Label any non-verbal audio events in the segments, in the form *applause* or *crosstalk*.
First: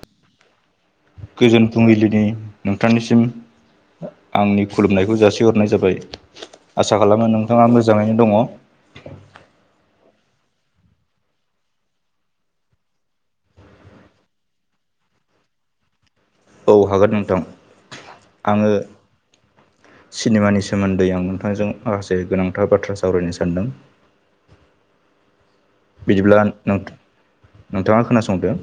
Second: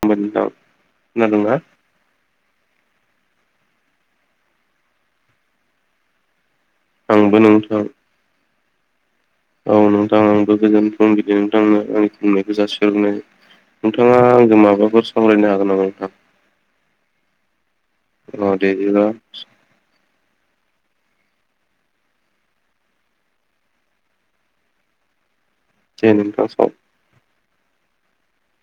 *unintelligible* खोनादोंना गोजोन फुंबिलिनि नोंथांनिसिम आंनि खुलुमनायखौ जासिहरनाय जाबाय आसा खालामो आंबो नोंथाङा नोंथां मोजाङैनो दङ औ नोंथां आंबो गोजोनथों बिदों नोंथांनो आंनि खुलुनायखौ जासिहरनाय नोंथाङा आंजों माबाफोर सावरायनो हागोन नामा नोंथां औ हागोन नोंथां औ दे आङो बिदिबा सिनेमानि सोमोन्दै आं नोंथांजों माखासे गोनांथार बाथ्रा सावरायनो सानदों दे बिदिब्ला नोंथां साव नोंथ-नोंथाङा खोनासंदो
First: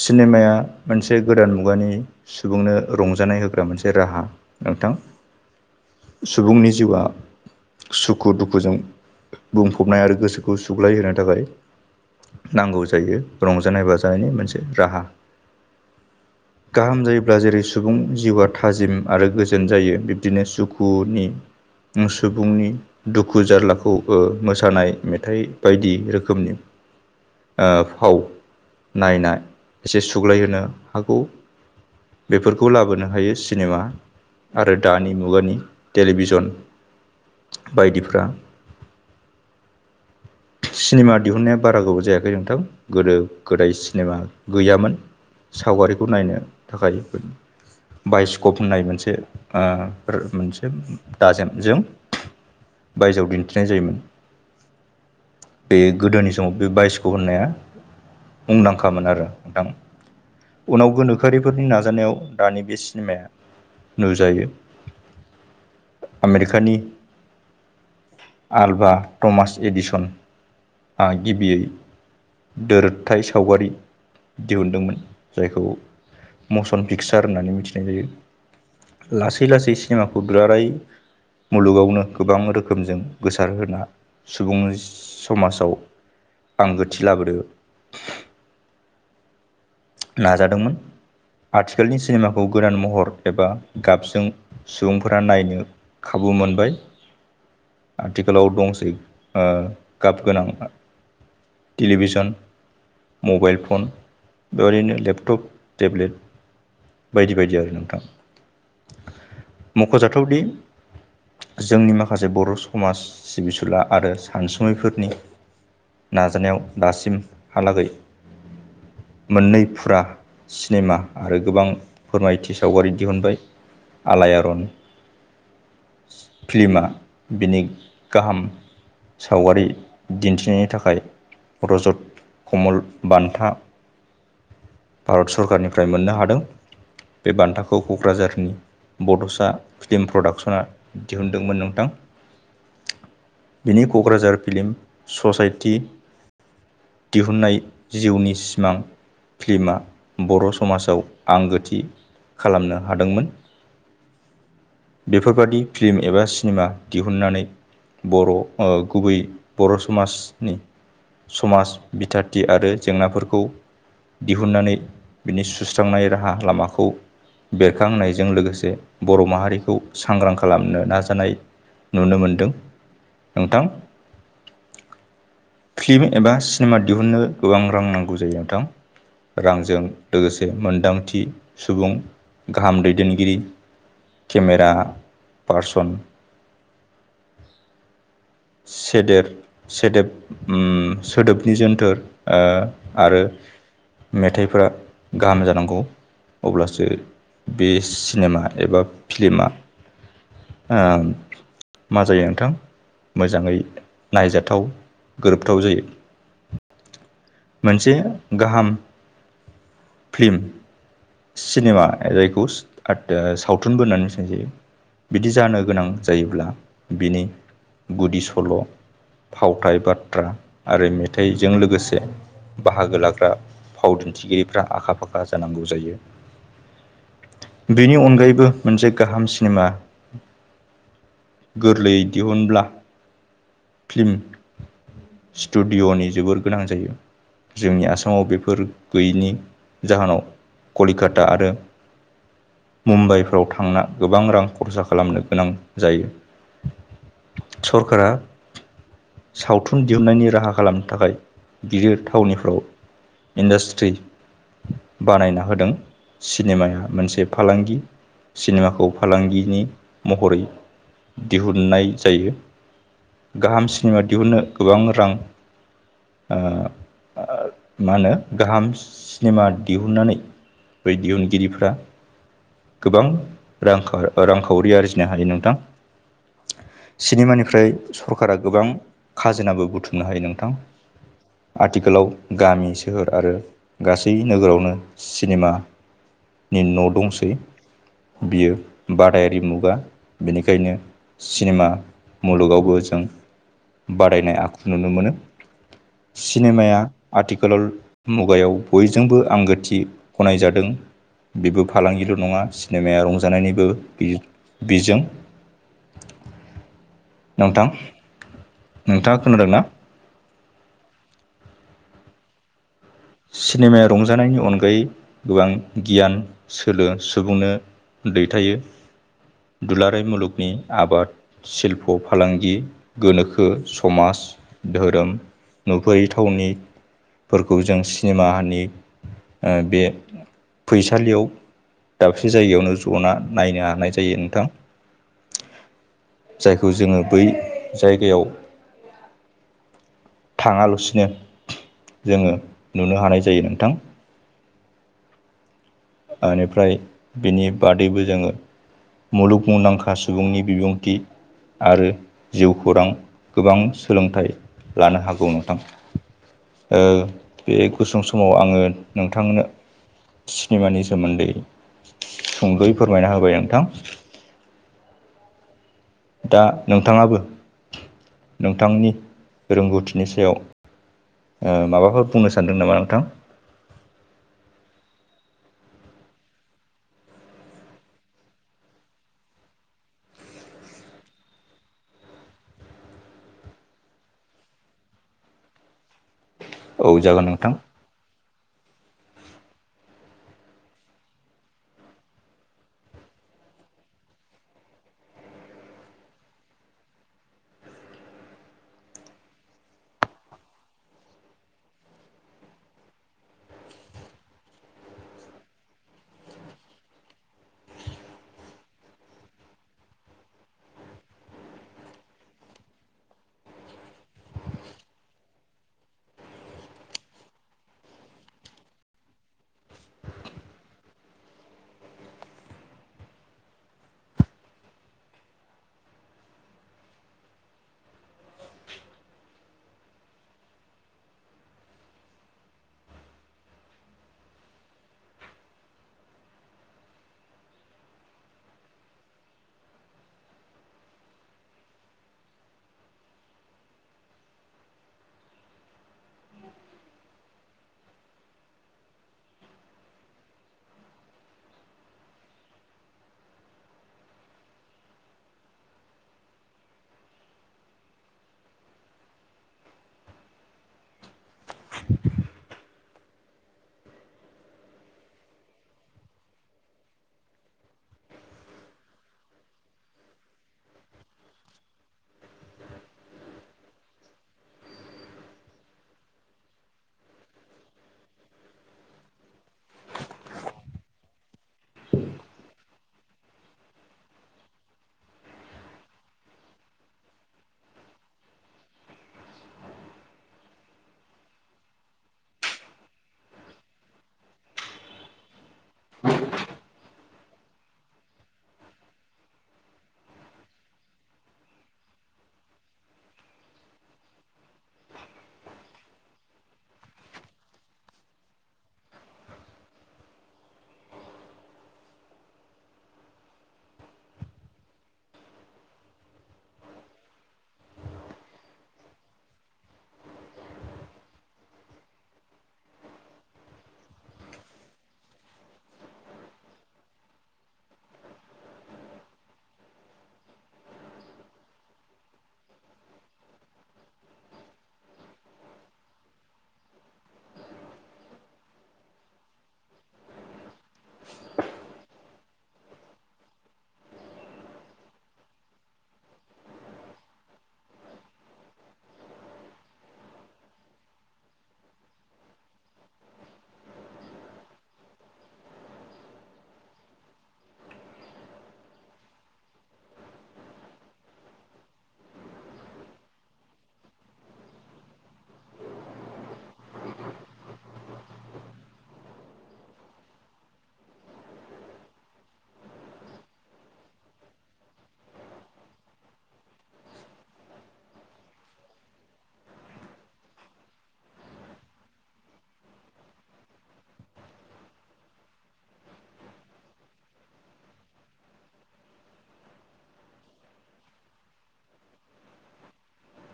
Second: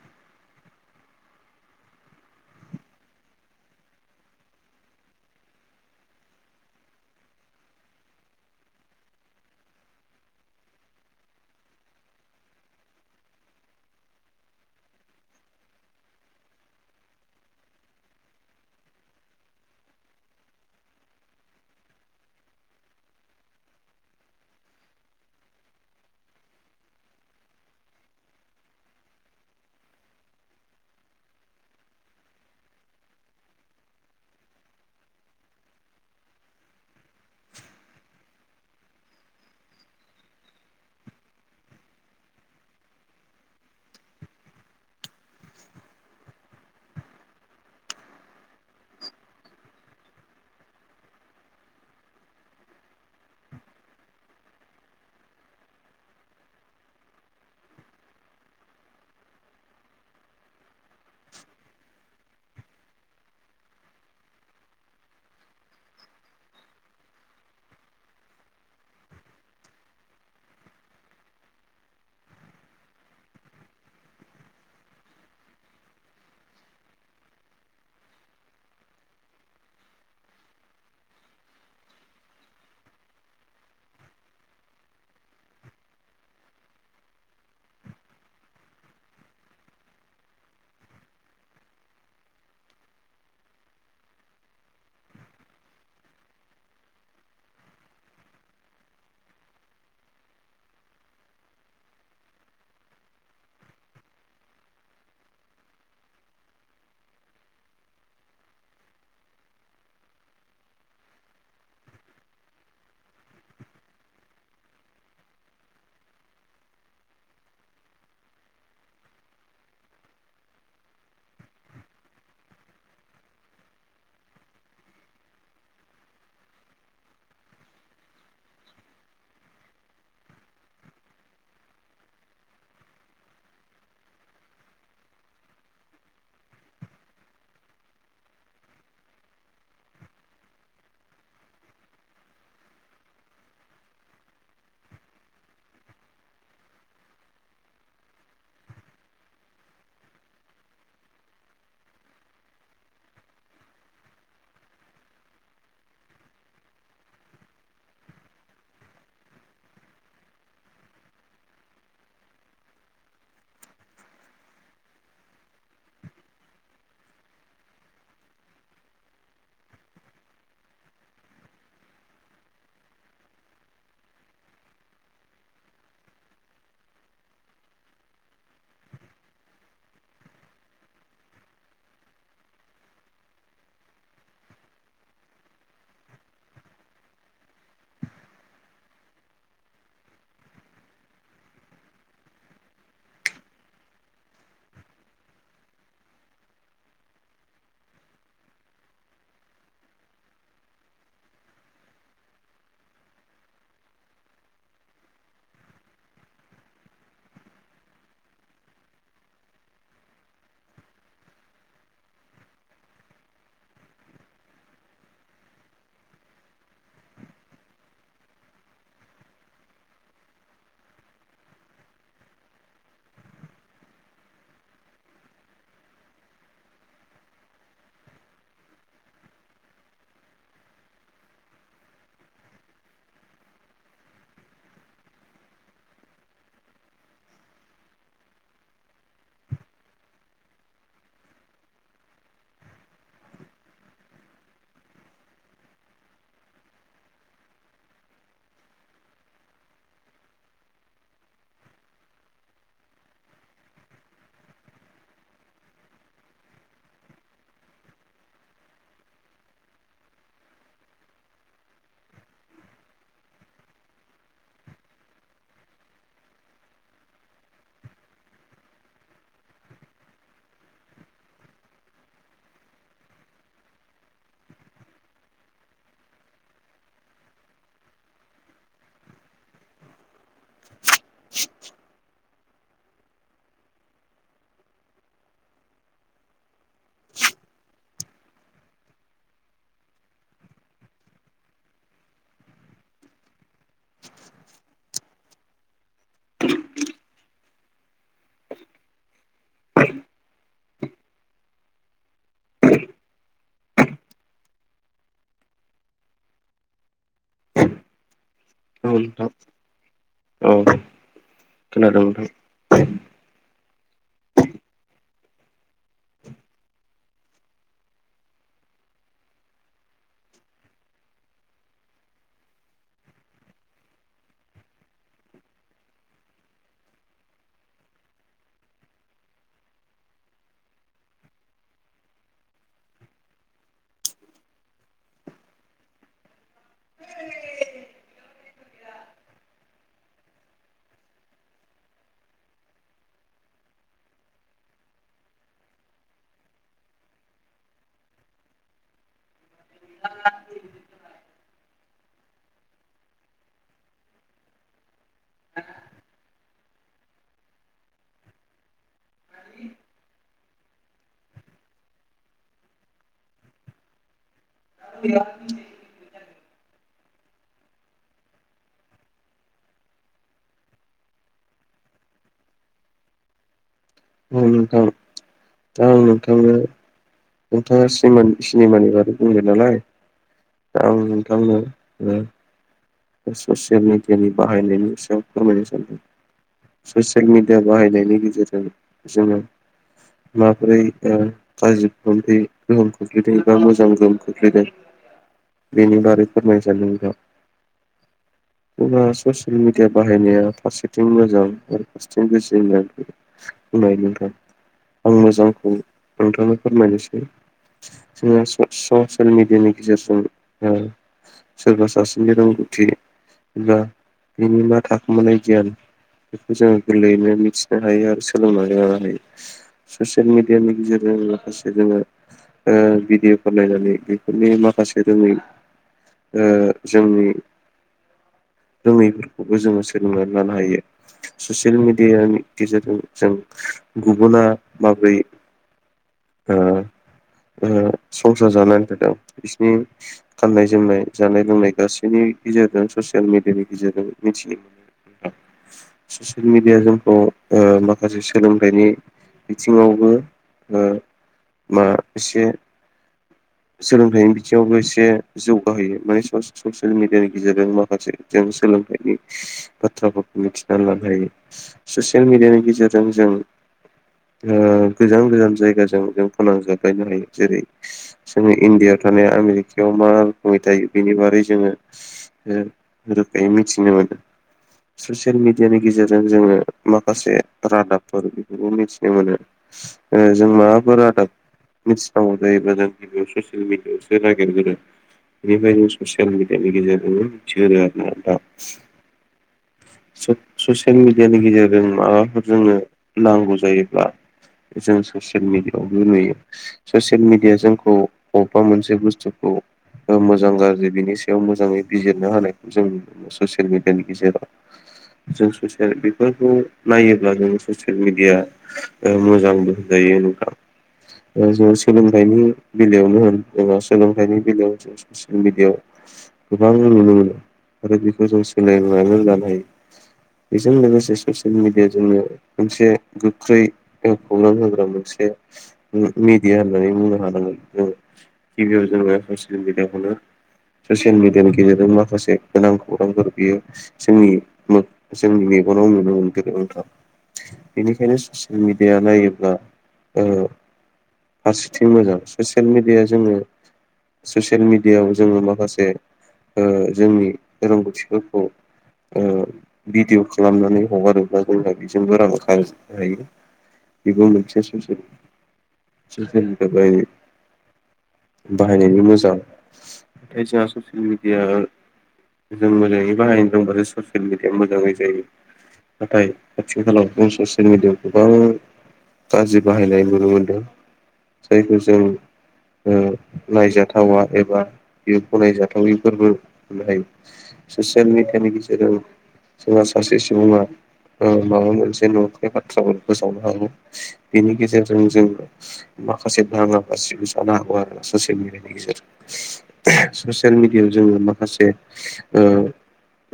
सिनेमाया मोनसे गोदान मुगानि सुबुंनो रंजानाय होग्रा मोनसे राहा नोंथां सुबुंनि जिउआ सुखु दुखुजों बुंफबनाय आरो गोसोखौ सुग्लायहोनो थाखाय नांगौ जायो रंजानाय बाजानायनि मोनसे राहा *inaudible* गाहाम जायोब्ला जेरै सुबुं जिउआ थाजिम आरो गोजोन जायो बिब्दिनो सुखुनि सुबुंनि दुखु जारलाखौ ओ मोसानाय मेथाइ बायदि रोखोमनि फाव नायना एसे सुग्लायहोनो हागौ बेफोरखौ लाबोनो हायो सिनेमा आरो दानि मुगानि टेलिभिजन बायदिफ्रा सिनेमा दिहुननाया बारा गोबाव जायाखै नोंथां गोदो गोदाय सिनेमा गैयामोन सावगारिखौ नायनो थाखाय बायस्कप होननाय मोनसो ओ मोनसे दाजेमजों बायजोआव दिन्थिनाय जायोमोन बे गोदोनि समाव बे बाइसक' होननाया मुंदांखामोन आरो नोंथां उनाव गोनोखोआरिफोरनि नाजानायाव दानि बे सिनेमाया नुजायो। आमेरिकानि आलभा टमास एडिसन आ गिबियै दोरोोबथ सावगारि दिहुनदोंमोन जायखौ मसन पिक्सार होननानै मिथिनाय जायो। लासै लासै सिनेमाखौ दुलाराय मुलुगावनो गोबां रोखोमजों गोसारहोना सुबुंनि समाजाव आंगोथि लाबोदो नाजादोंमोन आथिखालनि सिनेमाखौ गोदान महर एबा गाबजों सुबुंफोरा नायनो खाबु मोनबाय आथिखालाव दंसै गाब गोनां टेलिभिजन मबाइल फन। बेबायदिनो लेपटप टेब्लेट बायदि बायदि आरो नोंथां। मख'जाथावदि जोंनि माखासे बर' समाज सिबिसुला आरो सानसुमैफोरनि नाजानायाव दासिमहालागै। मोननै फुरा सिनेमा आरो गोबां फोरमायथि सावगारि दिहुनबाय आलायारन फ्ल्मा बिनि गाहाम सावगारि दिन्थिनायनि थाखाय रजत, कमल, बान्था भारत सरकारनिफ्राय मोननो हादों। बे बान्थाखौ क'क्राझारनि बड'सा फिल्म प्रडाक्सना। दिहुनदोंमोन नोंथां। बिनि क'क्राझार फिल्म ससाइटि दिहुननाय जिउनि सिमां फिल्मा बर' समाजाव आंगोथि खालामनो हादोंमोन। बेफोरबादि फिल्म एबा सिनेमा दिहुनन्नानै। बर' गुबै बर' समाजनि समाज बिथाथि आरो जेंनाफोरखौ दिहुननानै बिनि सुस्रांनाय राहा लामाखौ। बेरखांनायजों लोगोसे बर' माहारिखौ सांग्रां खालामनो नाजानाय नुनो मोनदों नोंथां। फिल्म एबा सिनेमा दिहुननो गोबां रां नांगौ जायो नोंथां। रांजों लोगोसे मोनदांथि सुबुं गाहाम दैदेनगिरि केमेरा पार्सन सेदे सोदोब सोदोबनि जोनथोर ओ आरो। मेथाइफोरा गाहाम जानांगौ। अब्लासो बे सिनेमा एबा फिल्मा ओ मा जायो नोंथां। मोजाङै नायजाथाव गोरोबथाव जायो। मोनसे गाहाम। फ्लि सिनेमा जायखौ सावथुनबो होननानै मिथिनाय जायो। बिदि जानो गोनां जायोब्ला बिनि गुदि सल' फावथाय बाथ्रा आरो मेथाइजों लोगोसे बाहागो लाग्रा फाव दिनथिगिरिफ्रा आखा फाखा जानांगौ जायो। बिनि अनगायैबो मोनसे गाहाम सिनेमा। गोरलै दिहुनब्ला फिल्म स्टुडिअ'नि जोबोर गोनां जायो। जोंनि आसामाव बेफोर गैयैनि जाहोनाव कलिकाता आरो मुम्बाइफ्राव थांना गोबां रां खरसा खालामनो गोनां जायो। सरकारा सावथुन दिहुननायनि राहा खालामनो थाखाय बियो थावनिखौ इन्डास्ट्रि बानायना होदों सिनेमाया मोनसे फालांगि सिनेमाखौ फालांगिनि महरै दिहुननाय जायो। गाहाम सिनेमा दिहुननो गोबां रां ओ ओ मा होनो गाहाम सिनेमा दिहुननानै बै दिहुनगिरिफ्रा गोबां रांखाव रांखावरि आरजिनो हायो नोंथां। सिनेमानिफ्राय सरखारा गोबां खाजोनाबो बुथुम नो हायो नोंथां। आथिखालाव गामि सोहोर आरो गासै नोगोरावनो सिनेमा नि न' दंसै बियो बादायारि मुगा बेनिखायनो सिनेमा मुलुगावबो जों बादायनाय आखु नुनो मोनो। सिनेमाया आथिखालाव मुगायाव बयजोंबो आंगोथि गनाय जादों। बेबो फालांगिल' नङा सिनेमाया रंजानायनिबो बि-बिजों *inaudible* नोंथां औ नोंथाङा नोंथां खोनादोंना औ खोनादों नोंथां सिनेमाया रंजानायनि अनगायै गोबां गियान सोलो सुबुंनो दैथायो दुलाराय मुलुगनि आबाद शिल्प' फालांगि गोनोखो समाज धोरोम नुफैयै थावनिफोरखौ जों सिनेमानि ओ बे फैसालियाव दाबसे जायगायावनो जना नायनो हानाय जायो नोंथां। जायखौ जोङो बै जायगायाव थाङालासिनो जोङो नुनो हानाय जायो नोंथां। बेनिफ्राय बिनि बादैबो जोङो मुलुग मुंदांखा सुबुंनि बिबुंथि आरो जिउखौरां गोबां सोलोंथाइ लानो हागौ नोंथां। ओ बे गुसुं समाव आङो नोंथांनो सिनेमानि सोमोनदै सुंद'यै फोरमायना होबाय नोंथां। ह *unintelligible* दा नोंथांङाबो नोंथांनि रोंगौथिनि सायाव माबाफोर बुंनो सानदों नामा नोंथां? औ नोंथां औ नोंथांनो नोंथांङा सिमा-सिनेमानि बागै बुंदों नालाय आं नोंथांनो ओ ससियेल मिडियानि बाहायनायनि सायाव फोरमायनो सानदों। औ जागोन ससियेल नोंथां मिडिया बाहायनायनि गेजेरजों जोङो माबोरै ओ गाज्रि गोहोम खोख्लैदों एबा मोजां गोहोम खोख्लैदों। बेनि बारै फोरमाय सानदों नोंथां। जेब्ला ससियेल मिडिया बाहायनाया फारसेथिं मोजां आरो फारसेथिं गाज्रि होननाय बुंनाय नोंथां आं मोजांखौ नोंथांनो फोरमायनोसै। जोंना ससियेल मिडियानि गेजेरजों सोरबा सासेनि रोंगौ बिनि एबा थाखोमानाय गियान बेखौ जोंङो गोरलैयैनो मिथिनो हायो आरो सोलोंनानै लानो हायो। ससियेल मेडियानि गेजेरजों माखासे जोंङो ओ भिडिअफोर नायनानै बेफोरनि माखासे रोङै ओ जोंनि रोंङैफोरखौबो जोंङो सोलोंनानै लानो हायो। ससियेल मिडियानि गेजेरजों जों गुबुना माबोरै ओ ओ संसार जानानै थादों बिसिनि गाननाय जोमनाय जानाय लोंनाय गासैनि गेजेरजों ससियेल मिडियानि गेजेरजों मिथियो। ससियेल मिडिया जोंखौ ओ माखासे सोलोंथाइनि बिथिंङावबो ओ बा एसे सोलोंथाइनि बिथिङावबो एसे जौगाहोयो माने सस ससियेल मिडियानि गेजेरजों माखासे जों सोलोंथाइनि बाथ्राफोरखौ मिथिनानै लानो हायो ससियेल मिडियानि गेजेरजों जों ओ गोजान गोजान जायगाजों जों फोनांजाबलायनो हायो जेरै जोङो इण्डियाव थानाया आमेरिकायाव मा रोखोमै थायो बेनि बारै जोङो ओ रोखायै मिथिनो मोनो। ससियेल मिडियानि गेजेरजों जोंङो माखासे रादाबफोर बेखोबो मिथिनो मोनो। ओ जों मा बेफोर रादाब मिथिनांगौ जायोब्ला जों गिबियाव ससियेल मिडिआवसो नागिरग्रोगोन। बेबादिनो ससियेल मिडियानि गेजेरजोंनो मिथियो आरोना बा ससियेल मिडियानि गेजेरजों माबाफोर जोंनो नांगौ जायोब्ला जों ससियेल मिडियाव गेलेयो। ससियेल मिडिया जोंखौ बबेबा मोनसे बुस्थुखौ ओ मोजां गाज्रि बिनि सायाव मोजाङै बिजिरना होनायखौ जों ससियेल मिडियानि गेजेराव जों ससियेल बेफोरखौ नायोब्ला जों ससेयेल मिडिया ओ मोजांबो होनजायो नोंथां। ओ जों सोलोंथाइनि बेलायावनो होन एबा सोलोंथाइनि बेलायाव ससियेल मिडियाआव गोबां नुनो मोनो आरो बेखौ जों सोलोंनानै लानो हायो। बेजों लोगोसे ससियेल मिडिया जोंनो मोनसे गोख्रै ओ खौरां होग्रा मोनसे मेडिया होननानै बुंनो हानांगोन जोङो। गिबियाव जोङो ससियेल मिडियाखौनो ससियेल मिडियानि गेजेरजों माखासे गोनां खौरांफोर बियो जोंनि मे जोंनि मेगनाव नुनो मोनगोन नोंथां। बेनिखायनो ससियेल मिडिया नायोब्ला ओ फारसेथिं मोजां ससियेल मेडिया जोङो ससियेल मिडियाव जोंङो माखासे ओ जोंनि रोंगौथिफोरखौ ओ भिडिअ' खालामनानै हगारोब्ला जोङा बिजोंबो रांखो आरजिनो हायो। बिबो मोनसे ससियेल। ससियेल मेडिया बाहायो बाहायनायनि मोजां। ओमफाय जोंहा ससियेल मेडिया जों मोजाङै बाहायनो रोंबासो ससियेल मिडिया मोजाङै जायो। नाथाय आथिखालाव जों ससियेल मिडियाआव गोबां गाज्रि बाहायनाय नुनो मोनदों जायखौ जों ओ नायजाथावा एबा बे गनायजाथाविफोरबो होनो हायो। ससियेल मिडयानि गेजेराव जोंहा सासे सुबुङा ओ माबा मोनसे नंखाय बाथ्राबो फोसावनो हागौ। बिनि गेजेर जों जों माखासे दाङा बाजिबो जानो हागौ आरो ससियेल मिडियानि गेजेरजों। ससियेल मिडियाव जोङो माखासे ओ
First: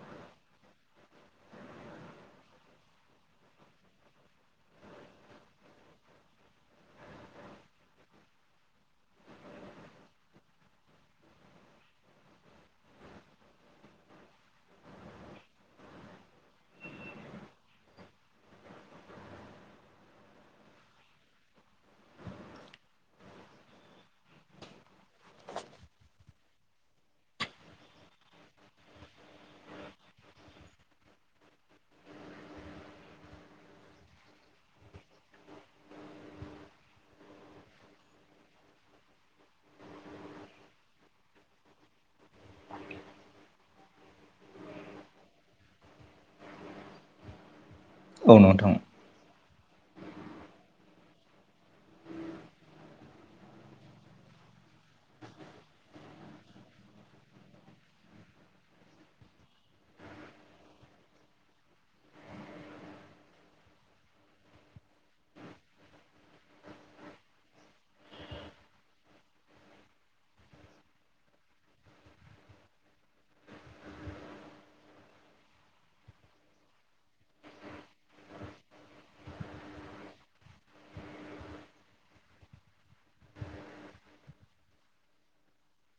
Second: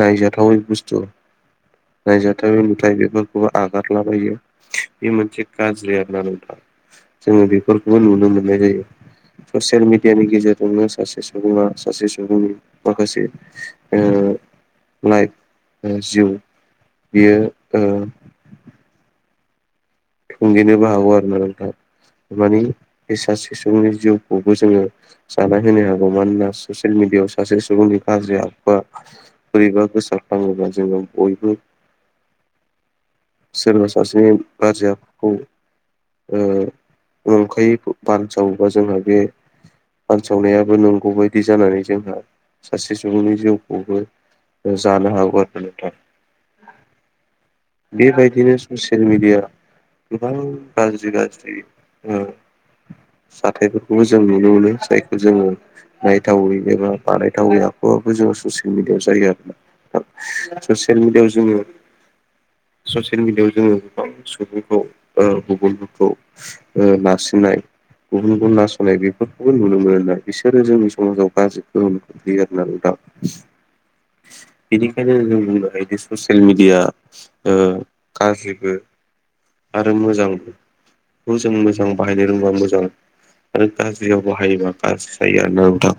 नायजाथावै बुस्थु नायजाथावै नुथाइ बेफोरखौबो आगाद लाबायो बे मोनसे गाज्रि आरोना। जोङो बेफोरखौबो नुनो मोननाय जायो। ससियेल मिडियानि गेजेरजोंनो सासे सुबुङा सासे सुबुंनि माखासे लाइक जिउ बियो थुंगेनोबो हागौ आरो ना नोंथां माने बे सासे सुबुंनि जिउखौबो जोङो। जाना होनो हागौ मानोना ससियेल मिडियाआव सासे सुबुंनि गाज्रि आखुवा बोरैबा गोसारफ्लाङोबा जोङो बयबो सोरबा सासेनि गाज्रि आखुखौ नंखायै बानसावोबा जोंहा बे बानसावनायाबो नंगौ बायदि जानानै जोंहा सासे सुबुंनि जिउखौबो। जानो हागौ आरोना नोंथां। बे औ बादिनो नोंथां ससियेल मेडिया गोबां गाज्रि गाज्रि जाथायफोरखौबो जों नुनो मोनो जायखौ जोङो। नायथावै एबा बानायथावै आखुवाबो जों ससियेल मिडियाआव जायो आरो ना? ससियेल मिडियायाव जोङो। ससियेल मिडियाायाव जोङो गोबां सुबुंखौ गुबुनफोरखौ। ओ नारसिनना गुबुन गुबुन नासयनाय बेफोरखौबो नुनो मोनो आरोना बिसोरो जोंनि समाजाव गाज्रि गोहोम होयो आरोना नोंथां बेनिखायनो जों बुंनो हायो ससियेल मिडिया गाज्रिबो आरो मोजांबो। बेखौ जों मोजां बाहायनो रोंबा मोजां आरो गाज्रियाव बाहायोबा गाज्रि जायो आरोना नोंथां।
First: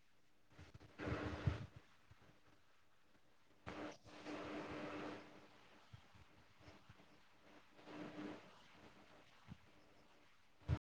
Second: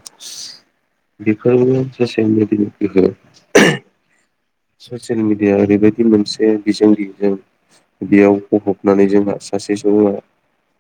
बेफोरबो ससियेल मेडिया नि गोहोम ससियेल मिडिया ओरैबायदि मोनसे बिजोंगिरिजों बेयाव गफबनानै जोंहा सासे सुबुंआ